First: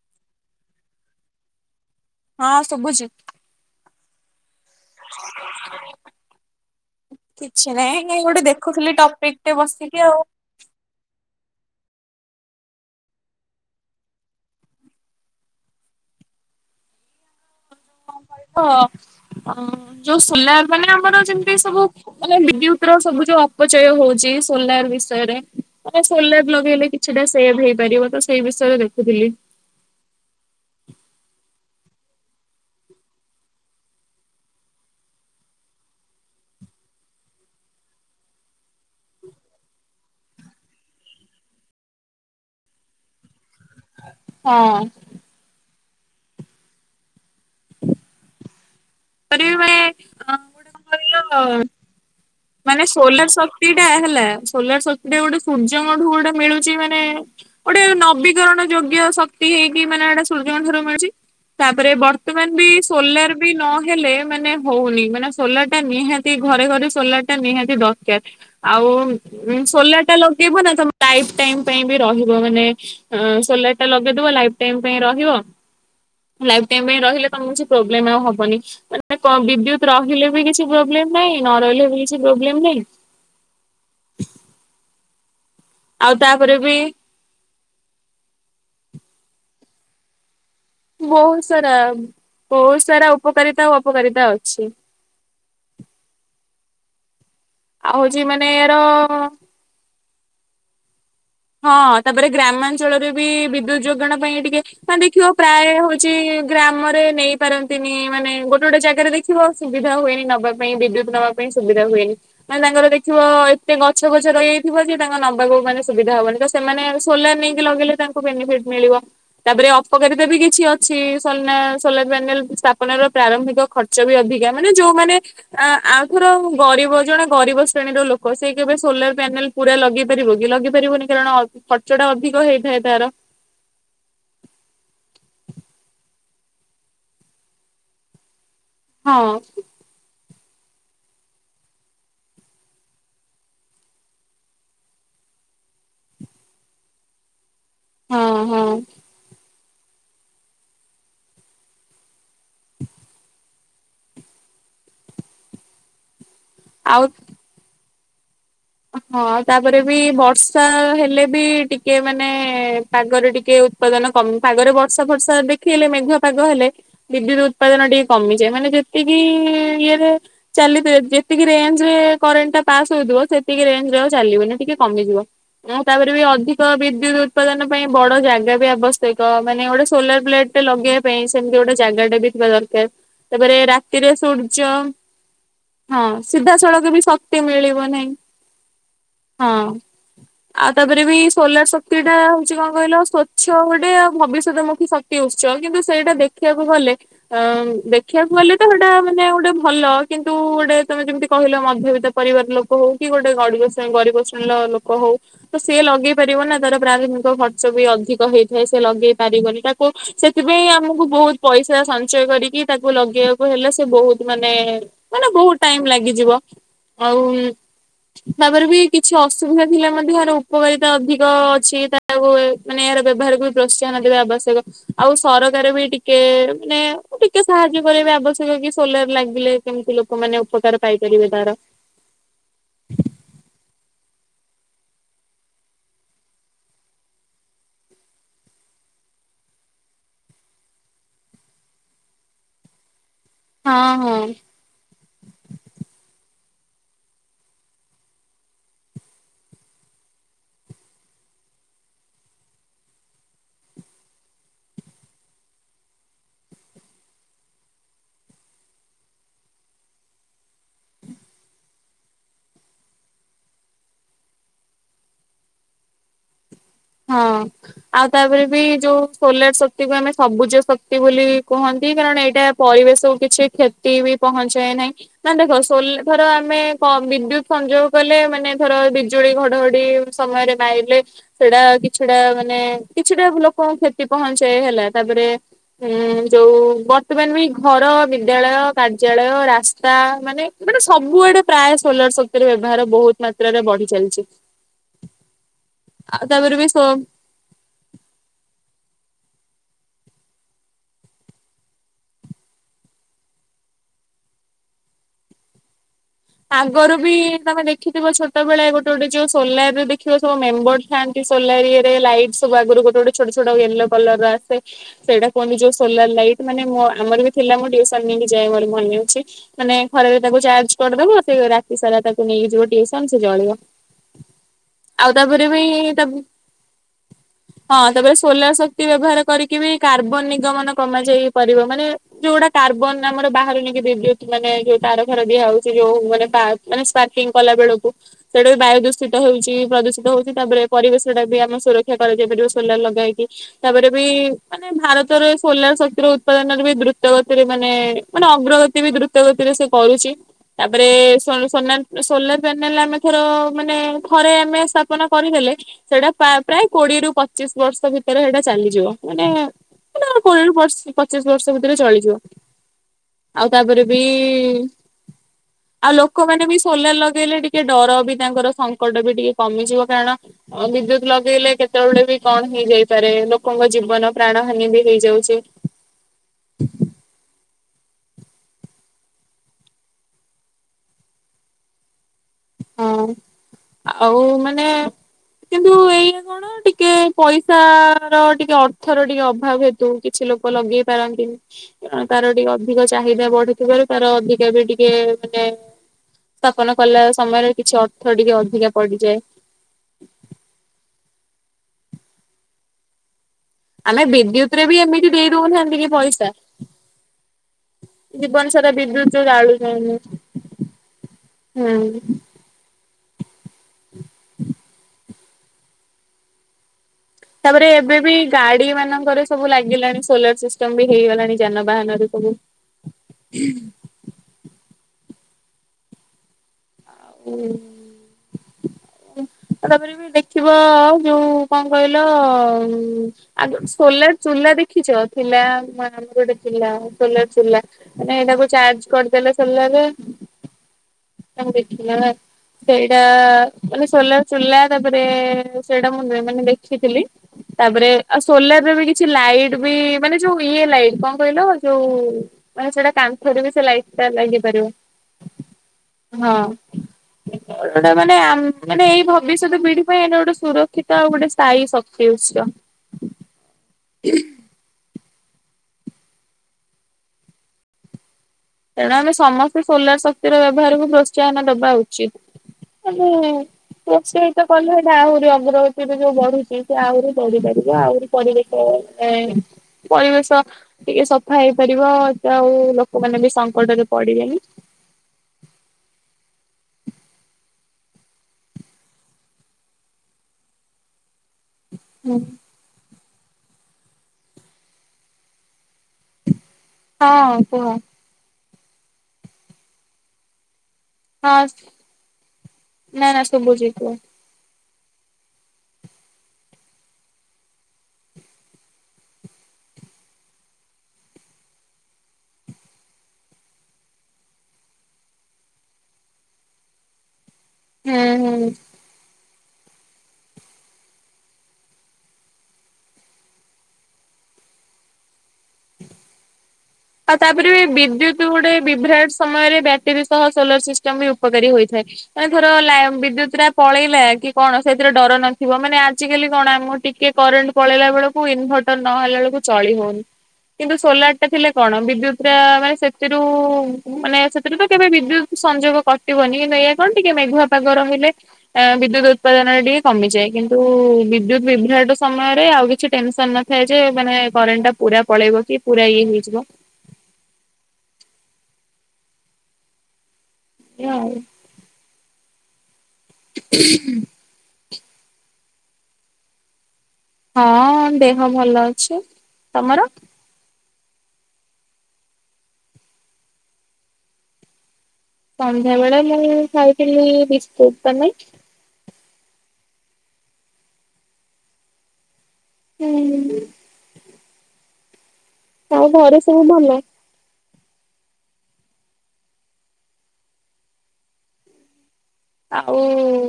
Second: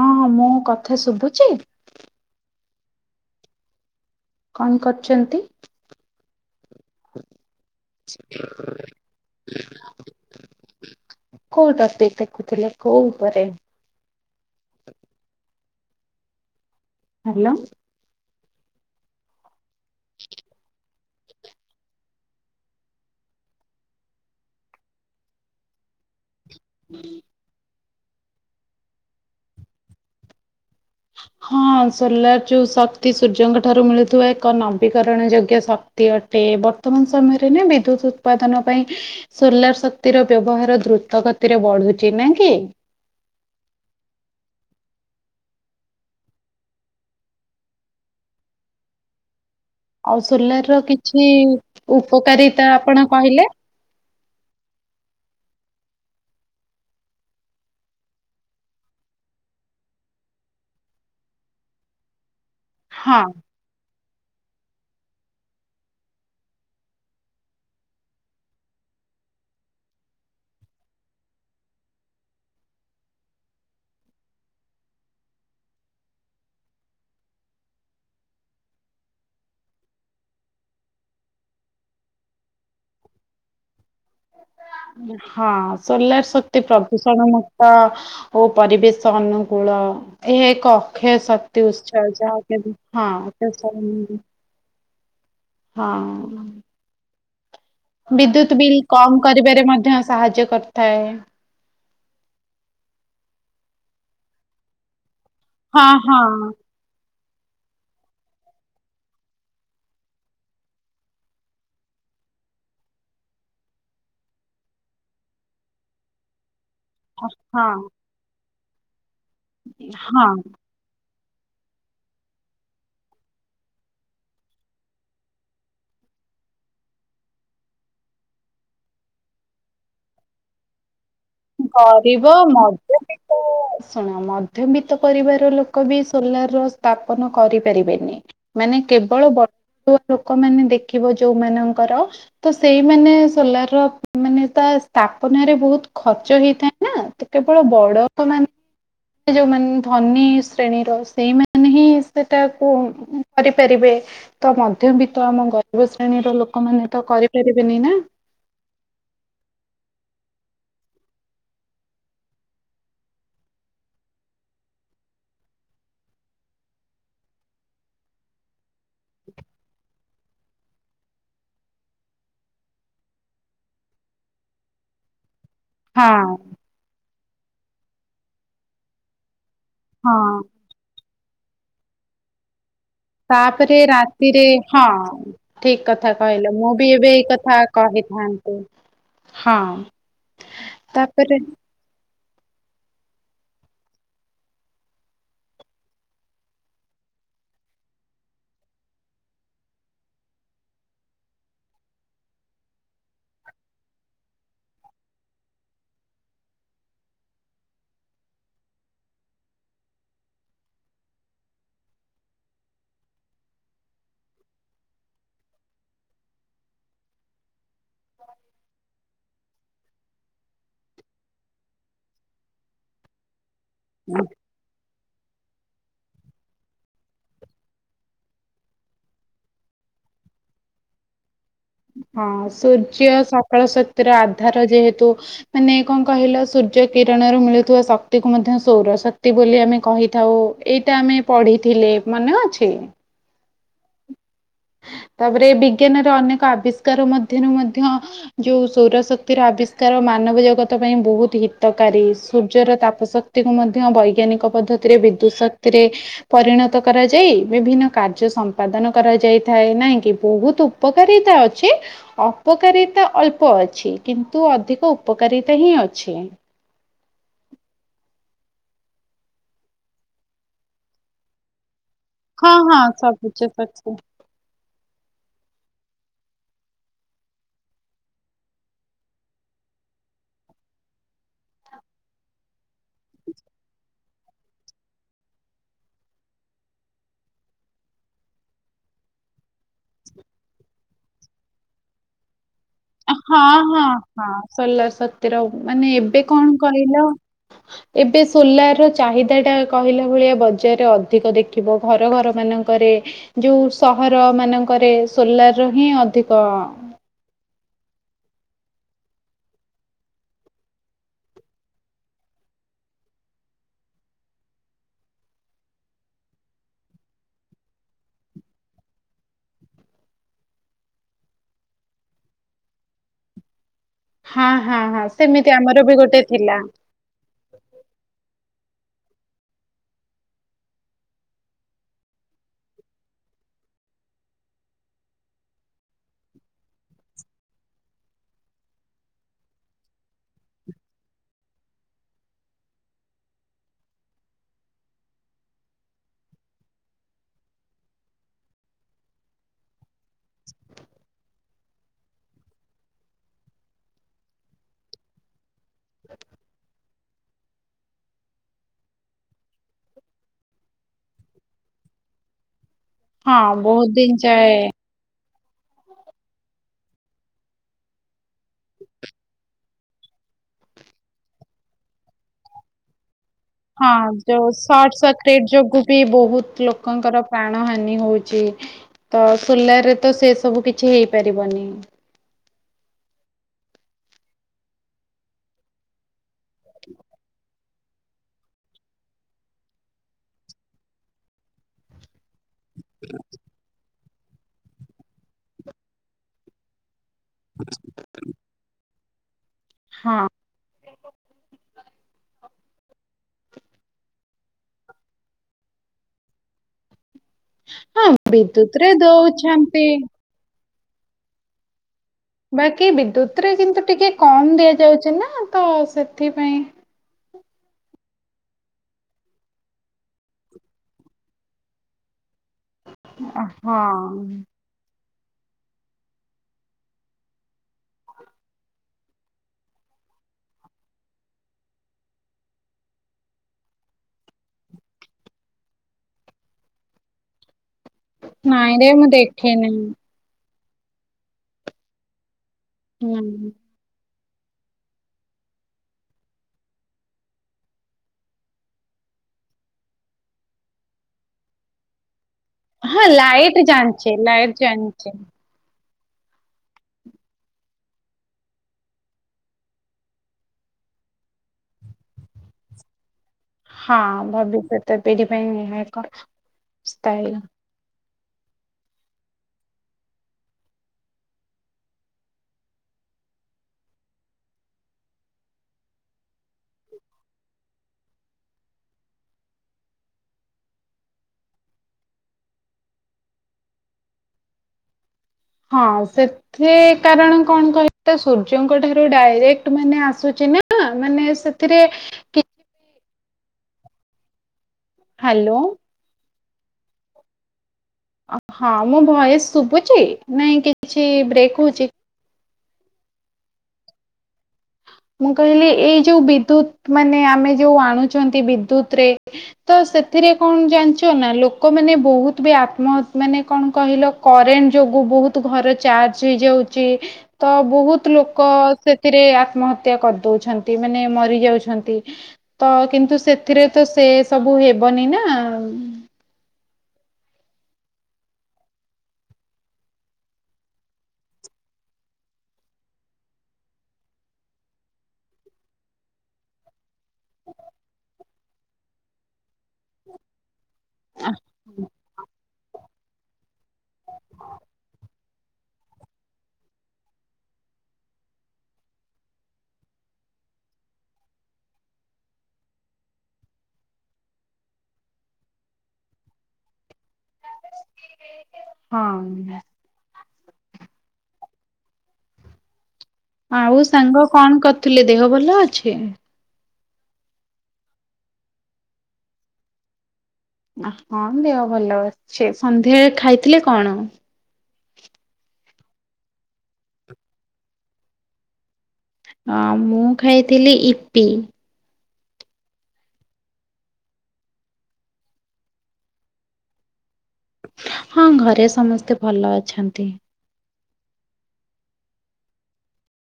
ହଁଁ ମୁଁ କଥା ଶୁଭୁଛି? ହଁ ସୁବୁଚି। କଣ କରୁଛନ୍ତି? କିଛି ନାଇଁ ଗୋଟେ ଦେଖୁଥିଲି ଟପିକ ଟେ ବସିକି ଆଉ। କୋଉ ଟପିକ ଦେଖୁଥିଲେ କୋଉ ଉପରେ? ହ୍ୟାଲୋ। ହ ଯୋଉ ସୋଲାର ମାନେ ଆମର ଯେମିତି ସବୁ ମାନେ ବିଦ୍ୟୁତ ର ସବୁ ଯୋଉ ଅପଚୟ ହୋଉଚି ସୋଲାର ବିଷୟରେ ମାନେ ସୋଲାର ଲଗେଇଲେ କିଛିଟା ସେଭ୍ ହେଇପାରିବ ତ ସେଇ ବିଷୟରେ ଦେଖୁଥିଲି। ହଁ ସୋଲାର ଯୋଉ ଶକ୍ତି ସୂର୍ଯ୍ୟଙ୍କ ଠାରୁ ମିଳୁଥିବା ଏକ ନବୀକରଣ ଯୋଗ୍ୟ ଶକ୍ କ୍ତି ଅଟେ ବର୍ତ୍ତମାନ ସମୟରେ ନା ବିଦ୍ୟୁତ ଉତ୍ପାଦନ ପାଇଁ ସୋଲାର ଶକ୍ତିର ବ୍ୟବହାର ଦ୍ରୁତ ଗତିରେ ବଢୁଚି। ନା କି? ହଁ [unintelligible] ଆଉ ସୋଲାର ର କିଛି କହିଲ ଉପକାରୀ ମାନେ ସୋଲାର ଶକ୍ତି ଟା ହେଲା ସୋଲାର ଶକ୍ତି ଟା ଗୋଟେ ସୂର୍ଯ୍ୟଙ୍କଠୁ ଗୋଟେ ମିଳୁଛି ମାନେ ଗୋଟେ ନବୀକରଣ ଯୋଗ୍ୟ ଶକ୍ତି ହେଇନି ମାନେ ଏଟା ସୂର୍ଯ୍ୟଙ୍କ ଠାରୁ ମିଳୁଛି। ତାପରେ ବର୍ତ୍ତମାନ ବି ହଁ ସୋଲାର ବି ନ ହେଲେ ମାନେ ହୋଉନି ମାନେ ସୋଲାର ଟା ନିହାତି ଘରେ ଘରେ ସୋଲାର ନିହାତି ଦରକାର। ଆଉ ଉଁ ସୋଲାର ଟା ଲଗେଇବୁ ନା ତମ ଲାଇଫ୍ ଟାଇମ୍ ପାଇଁ ବି ରହିବ। ମାନେ ଆଁ ସୋଲାର ଟା ଲଗେଇଦେବ ଲାଇଫ୍ ଟାଇମ୍ ପାଇଁ ରହିବ ଲାଇଫ୍ ଟାଇମ୍ ପାଇଁ ରହିଲେ ତମକୁ କିଛି ପ୍ରୋବ୍ଲେମ ଆଉ ହବନି। ମାନେ ବିଦ୍ୟୁତ ରହିଲେ ବି କିଛି ପ୍ରୋବ୍ଲେମ ନାହିଁ ନ ରହିଲେ ବି କିଛି ପ୍ରୋବ୍ଲେମ ନାହିଁ। ହଁ ଆଉ ସୋଲାର ତାପରେ ଶକ୍ତି ବି ପ୍ରଦୂ ଣ ମୁକ୍ତ ଓ ପରିବେଶ ଅନୁକୂଳ ଏହା ଏକ ଖେ ବହୁତ ଶତି ସାରା ଉଚ୍ଚାର୍ ଯାହା [unintelligible] ଛି ହଁ ଆଉ ହଉଛି ମାନେ ବିଦ୍ୟୁତ ବିଲ୍ କମ ୟାର କରିବାରେ ମଧ୍ୟ ସାହାଯ୍ୟ କରିଥାଏ। ହଁ ତାପରେ ଗ୍ରାମାଞ୍ଚଳରେ ବି ବିଦ୍ୟୁତ ଯୋଗାଣ ପାଇଁ ଟିକେ ପା ଦେଖିବ ପ୍ରାୟ ହଁ ହୋଉଛି ହଁ ଗ୍ରାମରେ ନେଇ ପାରନ୍ତିନି ମାନେ ଗୋଟେ ଗୋଟେ ଜାଗାରେ ଦେଖିବ ସୁବିଧା ହୁଏନି ନବା ପାଇଁ ବିଦ୍ୟୁତ ନବା ପାଇଁ ସୁବିଧା ହୁଏନି। ମାନେ ତାଙ୍କର ଦେଖିବ ଏତେ ଗଛ ଗଛ ରହିଯାଇଥିବ ଯେ ତାଙ୍କ ନବାକୁ ମାନେ ସୁ ବିଧା ହବନି ତ ସେମାନେ ସୋଲାର ନେଇକି ହଁ ଲଗେଇଲେ ତାଙ୍କୁ ବେନିଫିଟ୍ ମିଳିବ ତାପରେ ଅପକାରିତା ହଁ। ବି କିଛି ଅ ଅଛି ସନ୍ୟା ସୋଲାର ପ୍ୟାନେଲ ସ୍ଥାପନା ର ପ୍ରାରମ୍ଭିକ ଖର୍ଚ୍ଚ ବି ଅଧିକା ମାନେ ଯୋଉମାନେ ଆ ଆଉଥର ଗରିବ ଜଣେ ଗରିବ ଶ୍ରେଣୀର ଲୋକ ସେ କେବେ ସୋଲାର ପ୍ୟାନେଲ ପୁରା ଲଗେଇ ପାରିବ କି? ଲଗେଇ କରିବନି କାରଣ ଖର୍ଚ୍ଚ ଟା ଗରିବ ଅଧିକ ହେଇଥାଏ ତାର। ମଧ୍ୟବିତ୍ତ ଶୁଣ ମଧ୍ୟବିତ୍ତ ପରିବାର ଲୋକ ବି ସୋଲାର ର ସ୍ଥାପନ କରିପାରିବେନି ମାନେ କେବଳ ହଁ ବଡ ଲୋକମାନୋନେ ଦେଖିବ ଯୋଉମାନଙ୍କର ତ ସେଇମାନେ ସୋଲାର ର ମାନେ ତା ସ୍ଥାପନାରେ ବହୁତ ଖର୍ଚ୍ଚ ହେଇଥାଏ ନା ତ କେବଳ ବଡ ହଁ ଲୋକ ମାନ ହଁ। ସେ ଯୋଉମାନେ ଧନୀ ଶ୍ରେଣୀର ସେଇମାନେ ହିଁ ସେଟାକୁ କରିପାରିବେ। ତ ମଧ୍ୟବିତ ଆମ ଗରିବ ଶ୍ରେଣୀର ଲୋକମାନେ ଆଉ ତ କରିପାରିବେନି ନା। ହଁ ତାପରେ ବି ବର୍ଷା ହେଲେ ବି ଟିକେ ମାନେ ପାଗରେ ଟିକେ ଉ ଉତ୍ପାଦାନ କମି ପାଗରେ ବର୍ଷା ଫର୍ଷା ଦେଖିଲେ ମେଘୁଆ ପାଗ ହେଲେ ବିଦ୍ୟୁତ ଉତ୍ପାଦନ ଟିକେ କମିଯାଏ। ମାନେ ଯେ ସେତିକି ଇଏରେ ଚାଲିଥାଏ ଯେତିକି ରେଞ୍ଜ ରେ କରେଣ୍ଟ ଟା ପାସ୍ ହୋଉଥିବ ସେ ତିକି ରେଞ୍ ରେ ଆଉ ଚାଲିବନି ଟିକେ କମିଯିବ ଆଉ ତାପରେ ହଁ ବି ଅଧିକ ତ ବିଦ୍ୟୁତ ଉତ୍ପାଦନ ପାଇଁ ବଡ ଜାଗା ବି ଆବଶ୍ୟକ ମାନେ ଗୋଟେ ସୋଲାର ହଁ। ପ୍ଲେଟ ଟେ ଲଗେଇବା ପାଇଁ ସେମିତି ଗୋଟେ ଜାଗାଟା ବି ଥିବା ଦରକାର। ତାପରେ ରାତିରେ ହଁ ଠିକ୍ ହଁ କଥା କହିଲ ସିଧାସଳଖ ମୁଁବି ବି ଏବେ ଏଇ ଶକ୍ତି କଥା ମିଳିବ ନାହିଁ କହିଥାନ୍ତି। ହୁଁ। ହଁ ଆଉ ତାପରେବି ସୋଲାର ସ ସେଇଟା ହଉଚି କଣ କହିଲ ସ୍ଵଚ୍ଛ ଗୋଟେ ଭବିଷ୍ୟତମୁଖୀ ଶକ୍ତି ଉତ୍ସ କିନ୍ତୁ ସେଇଟା ଦେଖିବାକୁ ଗଲେ ଅ ଦେଖିବାକୁ ଗଲେତ ସେଟା ମାନେ ଗୋଟେ ଭଲ କିନ୍ତୁ ଗୋଟେ ତମେ ଯେମିତି କହିଲ ମଧ୍ୟବିତ ପରିବାର ଲୋକ ହଉକି ଗୋଟେ ଗରିବ୍ର ଗରିବ ଶ୍ରେଣୀର ଲୋକ ହଉ ତ ସିଏ ଲଗେଇ ପାରିବନା ତାର ପ୍ରାଥମିକ ଖର୍ଚ୍ଚବି ଅଧିକ ହେଇଥାଏ ସେଲଗେଇ ପାରିବନି ତା କୁ ସେଥିପାଇଁ ଆମକୁ ବହୁତ୍ ପଇସା ସଞ୍ଚୟ କରିକି ତାକୁ ଲଗେଇବାକୁ ହେଲେ ସେବହୁତ୍ ମାନେ ମାନେ ବହୁତ୍ ଟାଇମ୍ ଲାଗିଯିବ ଆଉ ତାପରେବି କିଛି ଅସୁବିଧା ଥିଲେ ମଧ୍ୟ ଏହାର ଉପକାରିତା ଅଧିକ ଅଛି ତାକୁ ମାନେ ଏହାର ବ୍ୟବହାର କ ପ୍ରୋତ୍ସାହନ ଦବା ଆବଶ୍ୟକ ଆଉ ସରକାରବି ଟିକେ ମାନେ ଟିକେ ସାହାଯ୍ୟ କରିବା ଆବଶ୍ୟକକି ସୋଲାର ଲାଗିଲେ କେମିତି ଲୋକମାନେ ଉପକାର ପାଇପାରିବେ ତାର। ହଁ ସୂର୍ଯ୍ୟ ସକାଳ ଶକ୍ତିର ଆଧାର ଯେହେତୁ ମାନେ କଣ କହିଲ ସୂର୍ଯ୍ୟ କିରଣରୁ ମିଳୁଥିବା ଶକ୍ତିକୁ ମଧ୍ୟ ସୌର ଶକ୍ତି ବୋଲି ଆମେ କହିଥାଉ। ଏଇଟା ଆମେ ପଢିଥିଲେ ମନେ ଅଛି? ହଁ ହଁ। ତାପରେ ବିଜ୍ଞାନରେ ଅନେକ ଆବିଷ୍କାର ମଧ୍ୟରେ ମଧ୍ୟ ଯୋଉ ସୌର ଶକ୍ତିର ଆବିଷ୍କାର ମାନବ ଜଗତ ପାଇଁ ବହୁତ୍ ହିତକାରୀ ସୂର୍ଯ୍ୟର ତାପ ଶକ୍ତି କୁ ମଧ୍ୟ ବୈଜ୍ଞାନିକ ପଦ୍ଧତିରେ ବିଦ୍ୟୁତ ଶକ୍ତିରେ ପରିଣତ କରାଯାଇ ବିଭିନ୍ନ କାର୍ଯ୍ୟ ସମ୍ପାଦନ କରାଯାଇ ଥାଏ ନାଇଁକି ବହୁତ୍ ଉପକାରିତା ଅଛି ଅପକାରିତା ଅଳ୍ପ ଅଛି କିନ୍ତୁ ଅଧିକ ଉପକାରିତା ହିଁ ଅଛି। ହଁ। ଆଉ ତାପରେବି ଯୋଉ ସୋଲାର ଶକ୍ତିକୁ ଆମେ ସବୁଜ ଶକ୍ତି ବୋଲି କୁହନ୍ତି କାରଣ ଏ ଏଇଟା ହଁ ହଁ ପରିବେଶକୁ ସବୁଜ କିଛି ଅଛି। କ୍ଷତିବି ପହଞ୍ଚାଏ ନାହିଁ। ନା ଦେଖ ସୋଲ୍ ଧର ଆମେ କଁ ବିଦ୍ୟୁତ ସଂଯୋଗ କଲେ ମାନେ ଧର ବିଜୁଳି ଘଡ଼ଘଡ଼ି ସମୟରେ ମାଇବ୍ଲେକ୍ ସେଟା କିଛିଟା ମାନେ କିଛିଟା ଲୋକ କ୍ଷତି ପହଞ୍ଚାଇ ହେଲା ତାପରେ ହୁଁ ଯୋଉ ବର୍ତ୍ତମାନବି ଘର ବିଦ୍ୟାଳୟ କାର୍ଯ୍ୟାଳୟ ରାସ୍ତା ମାନେ ମାନେ ସବୁଆଡ଼େ ପ୍ରାୟ ସୋଲାର ଶକ୍ତିର ବ୍ୟବହାର ବହୁତ୍ ହଁ ମାତ୍ରାରେ ହଁ ବଢ଼ି ଚାଲିଚି ହଁ ସୋଲାର ଶକ୍ତିର ମାନେ ଏବେ ତାପରେ କଣ ବି କହିଲ ଏବେ ସୋଲାର ଚାହିଦାଟା କହିଲା ଭଳିଆ ବଜାରରେ ଅଧିକ ଦେଖ ଥିବ ଘର ଘର ମାନଙ୍କରେ ଯୋଉ ସହର ମାନଙ୍କରେ ସୋଲାରହିଁ ଅଧିକ ଆଗରୁବି ତମେ ଦେଖିଥିବ ଛୋଟ ବେଳେ ଗୋଟେ ଗୋଟେ ଯୋଉ ସୋଲରେ ଦେଖିବ ସବୁ ମେମ୍ବର ଥାଆ ଏଇ ସୋଲାର ଏଇରେ ଲାଇଟ୍ ସବୁ ଆଗରୁ ଗୋଟେ ଗୋଟେ ଛୋଟ ଛୋଟ ୟେଲୋ କଲରର ଆସେ ସେଇଟା କୁହନ୍ତି ଯୋଉ ସୋଲାର ଲାଇଟ୍ ମାନେ ମ ଆମରବି ଥିଲା ମୁଁ ଟିଉସନ୍ ନେଇକି ଯାଏ ମୋର ମନେ ଅଛି। ମାନେ ଖରାରେ ତାକୁ ଚାର୍ଜ କରିଦବ ସେ ରାତି ସାରା ତାକୁ ନେଇକି ଯିବ ଟିଉସନ୍ ସେ ଜଳିବ। ହଁ ହଁ ହଁ ଆଉ ତାପରେ ସେମିତି ବି ଆମରବି ତା ଗୋଟେ ଥିଲା। [inaudible] ହଁ ତାପରେ ସୋଲାର ଶକ୍ତି ବ୍ୟବହାର କରିକିବି କାର୍ବନ ନିଗମନ କମା ଯାଇପାରିବ ମାନେ ଯୋଉଡ଼ା କାର୍ବନ ଆମର ବାହାରୁନିକି ବିଦ୍ୟୁତ ନେଇକି ମାନେ ଯୋଉ ତାର ଫାର ଦିଆ ହଉ ଯୋଉ ମାନେ ସାର୍କ ମାନେ ସ୍ପାର୍କଂ କଲା ବେଳକୁ ସେଇଟାବି ବାୟୁ ଦୂଷିତ ହଉଚି ପ୍ରଦୂଷିତ ହଉଚି ତାପରେ ପରିବେଶଟାବି ଆମେ ସୁରକ୍ଷା କରାଯାଇ ପାରିବ ସୋଲାର ଲଗାହେଇକି ତାପରେବି ମାନେ ଭାରତରେ ସୋଲାର ଶକ୍ତିର ଉତ୍ପାଦନରେବି ଦ୍ରୁତ ଗତିରେ ମାନେ ମାନେ ଅଗ୍ରଗ ସେ ବି ଦ୍ରୁତଗତିରେ ସେ କରୁଚି। ତାପରେ ସୋନା ସୋଲାର ପ୍ୟାନେଲ ଆମେ ଥର ମାନେ ଥରେ ଆମେ ସ୍ଥାପନ କରିଦେଲେ ସେଇଟା ପା ପ୍ରାୟ କୋଡିଏରୁୁ ପଚିଶ ବର୍ଷ ଭିତରେ ସେଇଟା ଚାଲିଯିବ। ମାନେ ମାନେ କୋଡିଏ ରୁ ବର୍ଷ ପଚିଶ ବର୍ଷ ଭିତରେ ଚଳିଯିବ। ହଁ ଆଉ ବହୁତ ତାପରେ ବି ଦିନ ଯାଏ ଆଉ ଲୋକମାନେ ବି ସୋଲାର ଲଗେଇଲେ ଟିକେ ଡର ବି ତାଙ୍କର ସଙ୍କଟ ବି ଟିକେ କମିଯିବ। କାରଣ ହଁ ବିଦ୍ୟୁତ ଲଗେଇଲେ କେତେବେଳେ ବି କଣ ହେଇଯାଇପାରେ ଲୋ ହଁ ଯୋଉ ସଟ୍ ସର୍କିଟ ଯୋଗୁ ବି ବହୁତ ଲୋକଙ୍କର ପ୍ରାଣ ହାନି ହଉଚି। ତ ସୋଲାରରେ ତ ସେ ସବୁ କିଛି ହେଇପାରିବନି। ହଁ ଆଉ ମାନେ କିନ୍ତୁ ଏଇଆ କଣ ଟିକେ ପଇସା ତା ର ଟିକେ ଅର୍ଥର ଟିକେ ଅଭାବ ହେତୁ କିଛି ଲୋକ ଲଗେଇ ପାରନ୍ତିନି। ତାର ଟିକେ ଅଧି ଅଧିକ ଚାହିଦା ବଢିଥିବାରୁ ତାର ଅଧିକା ବି ଟିକେ ମାନେ ସ୍ଥାପନ କଲା ସମୟରେ କିଛି ଅର୍ଥ ଟିକେ ଅଧିକା ପଡିଯାଏ। ହଁ। ଆମେ ବିଦ୍ୟୁତରେ ବି ଏମିତି ଦେଇ ଦଉନାହାନ୍ତି କି ପଇସା। ହଁ ଜୀବନ ସାରା ରେ ବିଦ୍ୟୁତ ଯୋଉ ଦଉଛନ୍ତି। ଜାଳୁଚନ୍ତି ହୁଁ। ବାକି ବିଦ୍ୟୁତରେ କିନ୍ତୁ ଟିକେ କମ ଦିଆଯାଉଚି ନା ତ ସେଥିପାଇଁ ତାପରେ ଏବେ ବି ଗାଡି ମାନଙ୍କରେ ସବୁ ଲାଗିଲାଣି ସୋଲାର ସିଷ୍ଟମ ବି ହେଇଗଲାଣି ଯାନବାହାନରେ। ସବୁ ହ ହଁ। ଉଁ। ଆଉ ତାପରେ ବି ଦେଖିବ ଯୋଉ କଣ କହିଲ ଉଁ ଆଗରୁ ସୋଲାର ଚୁଲା ଦେଖିଛ ଥିଲା ଆମର ଗୋଟେ ଚୁଲା ସୋଲାର ଚୁଲା। ମାନେ ଏଇଟାକୁ ଚାର୍ଜ ନାଇଁରେ ମୁଁ କରିଦେଲେ ଦେଖେନି ସୋଲାରରେ ତାଙ୍କୁ ଦେଖିଲା ସେଇଟା ହୁଁ ମାନେ ସୋଲାର ଚୁଲା ତାପରେ ସେଇଟା ମୁଁ ମାନେ ଦେଖିଥିଲି। ତାପରେ ଆଉ ସୋଲାରରେ ବି କିଛି ଲାଇଟ୍ ବି ମାନେ ଯୋଉ ଇଏ ଲାଇଟ୍ କଣ କହିଲ ଯୋଉ ନା ସେଇଟା ହଁ କାନ୍ଥରେ ବି ସେ ଲାଇଟ ଲାଇଟ୍ ଟା ଜାଣିଛି ଲାଇଟ ଲାଗିପାରିବ। ଜାଣିଛି। ହଁ ଗୋଟେ ମାନେ ଆମ ମାନେ ଏଇ ଭ ଭବିଷ୍ୟତ ପିଢି ପାଇଁ ଏଇଟା ଗୋଟେ ସୁରକ୍ଷିତ ଆଉ ଗୋଟେ ସ୍ଥାୟୀ ଶକ୍ତି ଉତ୍ସ। ହଁ ଭବିଷ୍ୟତ ପିଢ଼ି ପାଇଁ ଏକ ସ୍ଥାୟୀ ତେଣୁ ଆମେ ସମସ୍ତେ ସୋଲାର ଶକ୍ତିର ବ୍ୟବହାରକୁ ପ୍ରୋତ୍ସାହନ ଦବା ଉଚିତ। ମାନେ ପ୍ରୋତ୍ସାହିତ କଲେ ଆହୁରି ଅଗ୍ରଗତିରୁ ଯୋଉ ବଢୁଚି ସେ ଆହୁରି ବଢିପାରିବ। ଆହୁରି ପରିବେଶ ହେଁ ପରିବେଶ ଟିକେ ସଫା ହେଇପାରିବ ଆଉ ଲୋକମାନେ ବି ସଙ୍କଟରେ ପଡିବେନି। ହଁ ସେତ ଏଥିରେ କାରଣ କଣ କହିଲେ ସୂର୍ଯ୍ୟଙ୍କ ଠାରୁ ଡାଇରେକ୍ଟ ମାନେ ଆସୁଚିନା ମାନେ ଏଥିରେ କି ହାଲୋ। ହଁ କୁହ। ହଁ ମୁଁ ଭୟସ ଶୁଭୁଚି ନାଇଁ କିଛି ହଁ ବ୍ରେକ୍ ହଉଚି? ନା ନା ଶୁଭୁଚି କୁହ। ମୁଁ କହିଲି ଏଇ ଯୋଉ ବିଦ୍ୟୁତ ମାନେ ଆମେ ଯୋଉ ଆଣୁଚନ୍ତି ବିଦ୍ୟୁତ ରେ ତ ସେଥିରେ କଣ ଜାଣିଚ ନା ଲୋକମାନେ ବହୁତ ବି ଆତ୍ମହତ୍ ମାନେ କଣ କହିଲ କରେଣ୍ଟ ଯୋଗୁ ବହୁତ ଘର ଚାର୍ଜ ହେଇଯାଉଛି। ତ ହୁଁ ବହୁତ ଲୋକ ହୁଁ। ସେଥିରେ ଆତ୍ମହତ୍ୟା କରିଦଉଛନ୍ତି ମାନେ ମରିଯାଉଛନ୍ତି। ତ କିନ୍ତୁ ସେଥିରେ ତ ସେ ସବୁ ହେବନି ନା। ଆଉ ତାପରେ ବିଦ୍ୟୁତ ଗୋଟେ ବିଭ୍ରାଟ ସମୟରେ ବ୍ୟାଟେରୀ ସହ ସୋଲାର ସିଷ୍ଟମ ବି ଉପକାରୀ ହୋଇଥାଏ। ମାନେ ଥର ବିଦ୍ୟୁତ ଟା ପଳେଇଲା କି କଣ ସେଥିରେ ଡର ନଥିବ ମାନେ ଆଜିକାଲି କଣ ଆମକୁ ଟିକେ କରେଣ୍ଟ ପଳେଇଲା ବେଳକୁ ଇନଭର୍ଟର ନହଲା ବେଳକୁ ଚଳି ହଉନି। କିନ୍ତୁ ସୋଲାର ଟା ଥିଲେ କଣ ବିଦ୍ୟୁତ ରେ ସେଥିରୁ ମାନେ ସେଥିରୁ ତ କେବେ ବିଦ୍ୟୁତ ସଂଯୋଗ କଟିବନି କିନ୍ତୁ ଏଇ କଣ ଟିକେ ମେଘୁଆ ପାାଗ ରହିଲେ ବିଦ୍ୟୁତ ଉତ୍ପାଦନରେ ଟିକେ କମିଯାଏ କିନ୍ତୁ ବିଦ୍ୟୁତ ବିଭ୍ରାଟ ସମୟରେ ଆଉ କିଛି ଟେନସନ ନ ଥାଏ ଯେ ମାନେ କରେଣ୍ଟ ଟା ପୁରା ପଳେଇବ କି ପୁରା ଇଏ ହେଇଯିବ। ହଁ ହଁ ଆଉ ସାଙ୍ଗ କଣ କରିଥିଲେ ଦେହ ଭଲ ଅଛି। ହଁ ଦେହ ଭଲ ଅଛି ତମର। ହଁ ଦେହ ଭଲ ଅଛି ସନ୍ଧ୍ୟା ଖାଇଥିଲେ କଣ? ସନ୍ଧ୍ୟାବେେଳେ ମୁଁ ଖାଇଥିଲି ବିସ୍କୁଟ୍ ତମେ ଅ ମୁଁ ଖାଇଥିଲି ଇପି ହୁଁଁ ଆଉ ଘରେ ସବୁ ଭଲ ହଁ ଘରେ ସମସ୍ତେ ଭଲ ଅଛନ୍ତି। ଆଉ